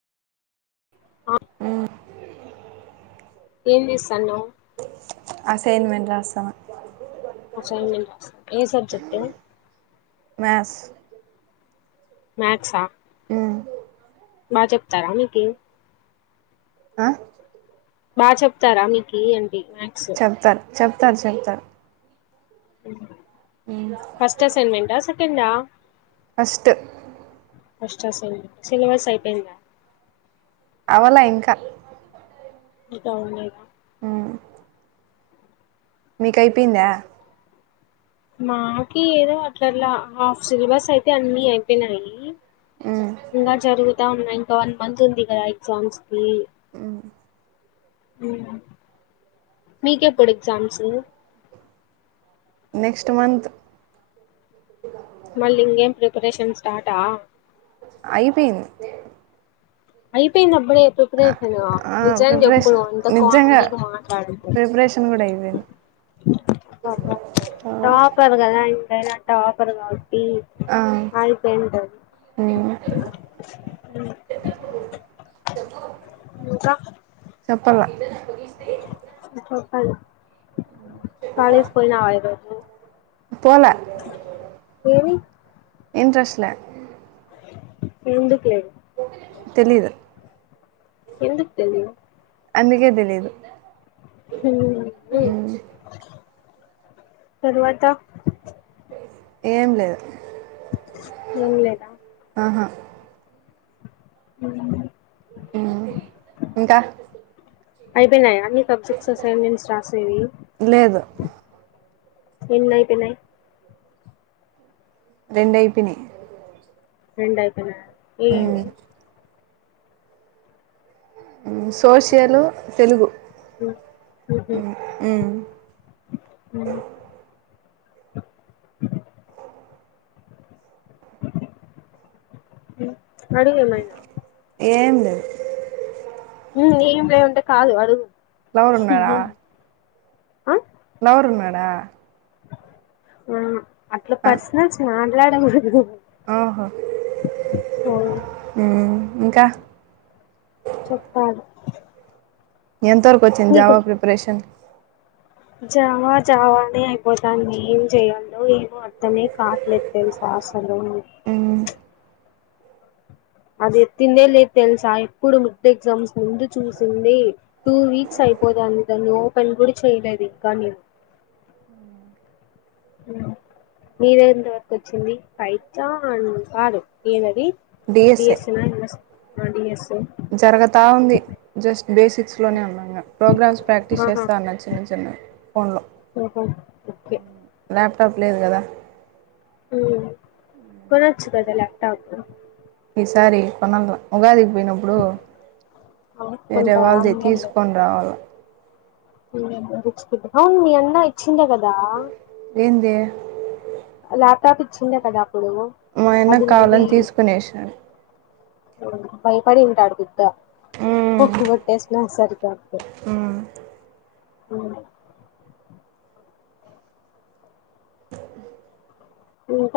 ఆ మ్మ్ ఏం చేస్తన్నావ్ అసైన్మెంట్ రాస్తాన అసైన్మెంట్ ఏ సబ్జెక్ట్ మ్యాస్ మ్యాథ్స్ ఆ హ్మ్ బా చెప్తారా మీకీ ఆ ఆ చెప్ ఇస్తారా మీకు అంటి మ్యాక్స్ చెప్తారు చెప్తారు చెప్తారు మ్మ్ స ఫస్ట్ అసైన్మెంటా సెకండ్ ఆ ఫస్ట్ ఫస్ట్ అసైన్మెంట్ సిలబస్ అయిపోయిందా అవలా ఇంకా [unintelligible] ఆ మీకు అయిపోయిందా మాకి ఏదో అట్ల అట్ల ఆఫ్ సిలబస్ అయితే అన్ని అయిపోయినాయి మ్మ్ ఇంకా జరుగుతా ఉన్నాయి ఒక వన్ మంత్ ఉంది కదా ఎగ్జామ్స్ కి హ్మ్ మీకెప్పుడు ఎగజామ్స్ నెక్స్ట్ మంత్ మళ్ళీ ఇంకేం ప్రిపరేషన్ స్టార్టా అయిపోయింది అయిపోయింద అ అప్పుడే ఆ ప్రిపరేషన్ ఆ నీజం చెపు ప్రిపరేషన్ అంత నిజంగా కామెడీ గా మాట్లాడకు ప్రిపరేషన్ కూడా అయిపోయింది టాపర్ కదా ఎంతైనా టాప్పర్ కాబట్టి ఈ ఆ ఆయిపోంటది మ్మ్ ఇంకా చెప్పల చో పల కాలేజ్ కి పోయినవ ఈ రోజు పోలే ఇంట్రెస్ట్ లే ఎందుకు లేదు తెలీదు ఎందుకు తెలీదు అందుకే తెలీదు హూ మ్మ్ తరువాత ఏం లేదు ఏం లేదా అహా హ్మ్ మ్మ్ ఇంకా అయిపోయినాయా అన్ని సబ్జెక్ట్స్ అసైన్మెంట్స్ రాసేవి లేదు ఏన్నైపోయినాయి రెండైపోయినయ్ రెండు అయిపోయినాయ ఆ సోషియలు తెలుగు ఉహు [inaudible] హు అడిగేమైనా [unintelligible] ఏం లే ఉంటే కాదు అడుగు లవరు ఉన్నాడా అ వరున్నాడా అ అట్లా పర్సనల్స్ మా [unintelligible] ఆహా ఉమ్ ఇంకా చెప్పాలి ఎంతవరకు వచ్చింది నీకు జావా ప్రిపరేషన్ జావా జావానే అయిపోతాంది ఏం చేయాలో ఏమో అర్థమే కాట్లేదు తెల్సా అస్ హలో ఉమ్ అది ఎత్తిందే లేదు తెలుసా ఇప్పుడు మిడ్ ఎగ్జామ్స్ ముందు చూసింది టూ వీక్స్ అయిపోతాం ది ఓపెన్ గూడ చెయిలేదికాని మీదెంతవరకు వచ్చింది పైథాన్ కాదు ఏందదీ డిఎస్ఏ బిఎస్ నా ఎంఎస్ అడి ఎస్ జరగతా ఉంది జస్ బేసిక్స్ లోనే ఉన్నాము ప్రోగ్రామ్స్ ప్రాక్టీస్ ఆహా చేస్తా ఉన్నాన్ చిన్న చిన్న ఫోన్ లో ఓహో ఓకే తప్పు లేదు కదా ఉమ్మ్ కొనొచ్చు కదా ల్యాప్టాపు ఈసారి కొనాల ఉగాది పోయినప్పుడు వేరే కొనుక్కుంటావా వాళ్ళది ఆన్లైన్ లో తీసుకొని రావాల అవును మీ అన్న ఇచ్చిందే కదా ఏంది ల్యాప్టాప్ ఇచ్చిందే కదా అప్పుడు మా ఆయన కావాలని తీసుకొనేసినాడు బయపడింటాడుది ట మ్మ్ పప్పు కొట్టేసినా సరి [unintelligible] మ్మ్ అ [unintelligible]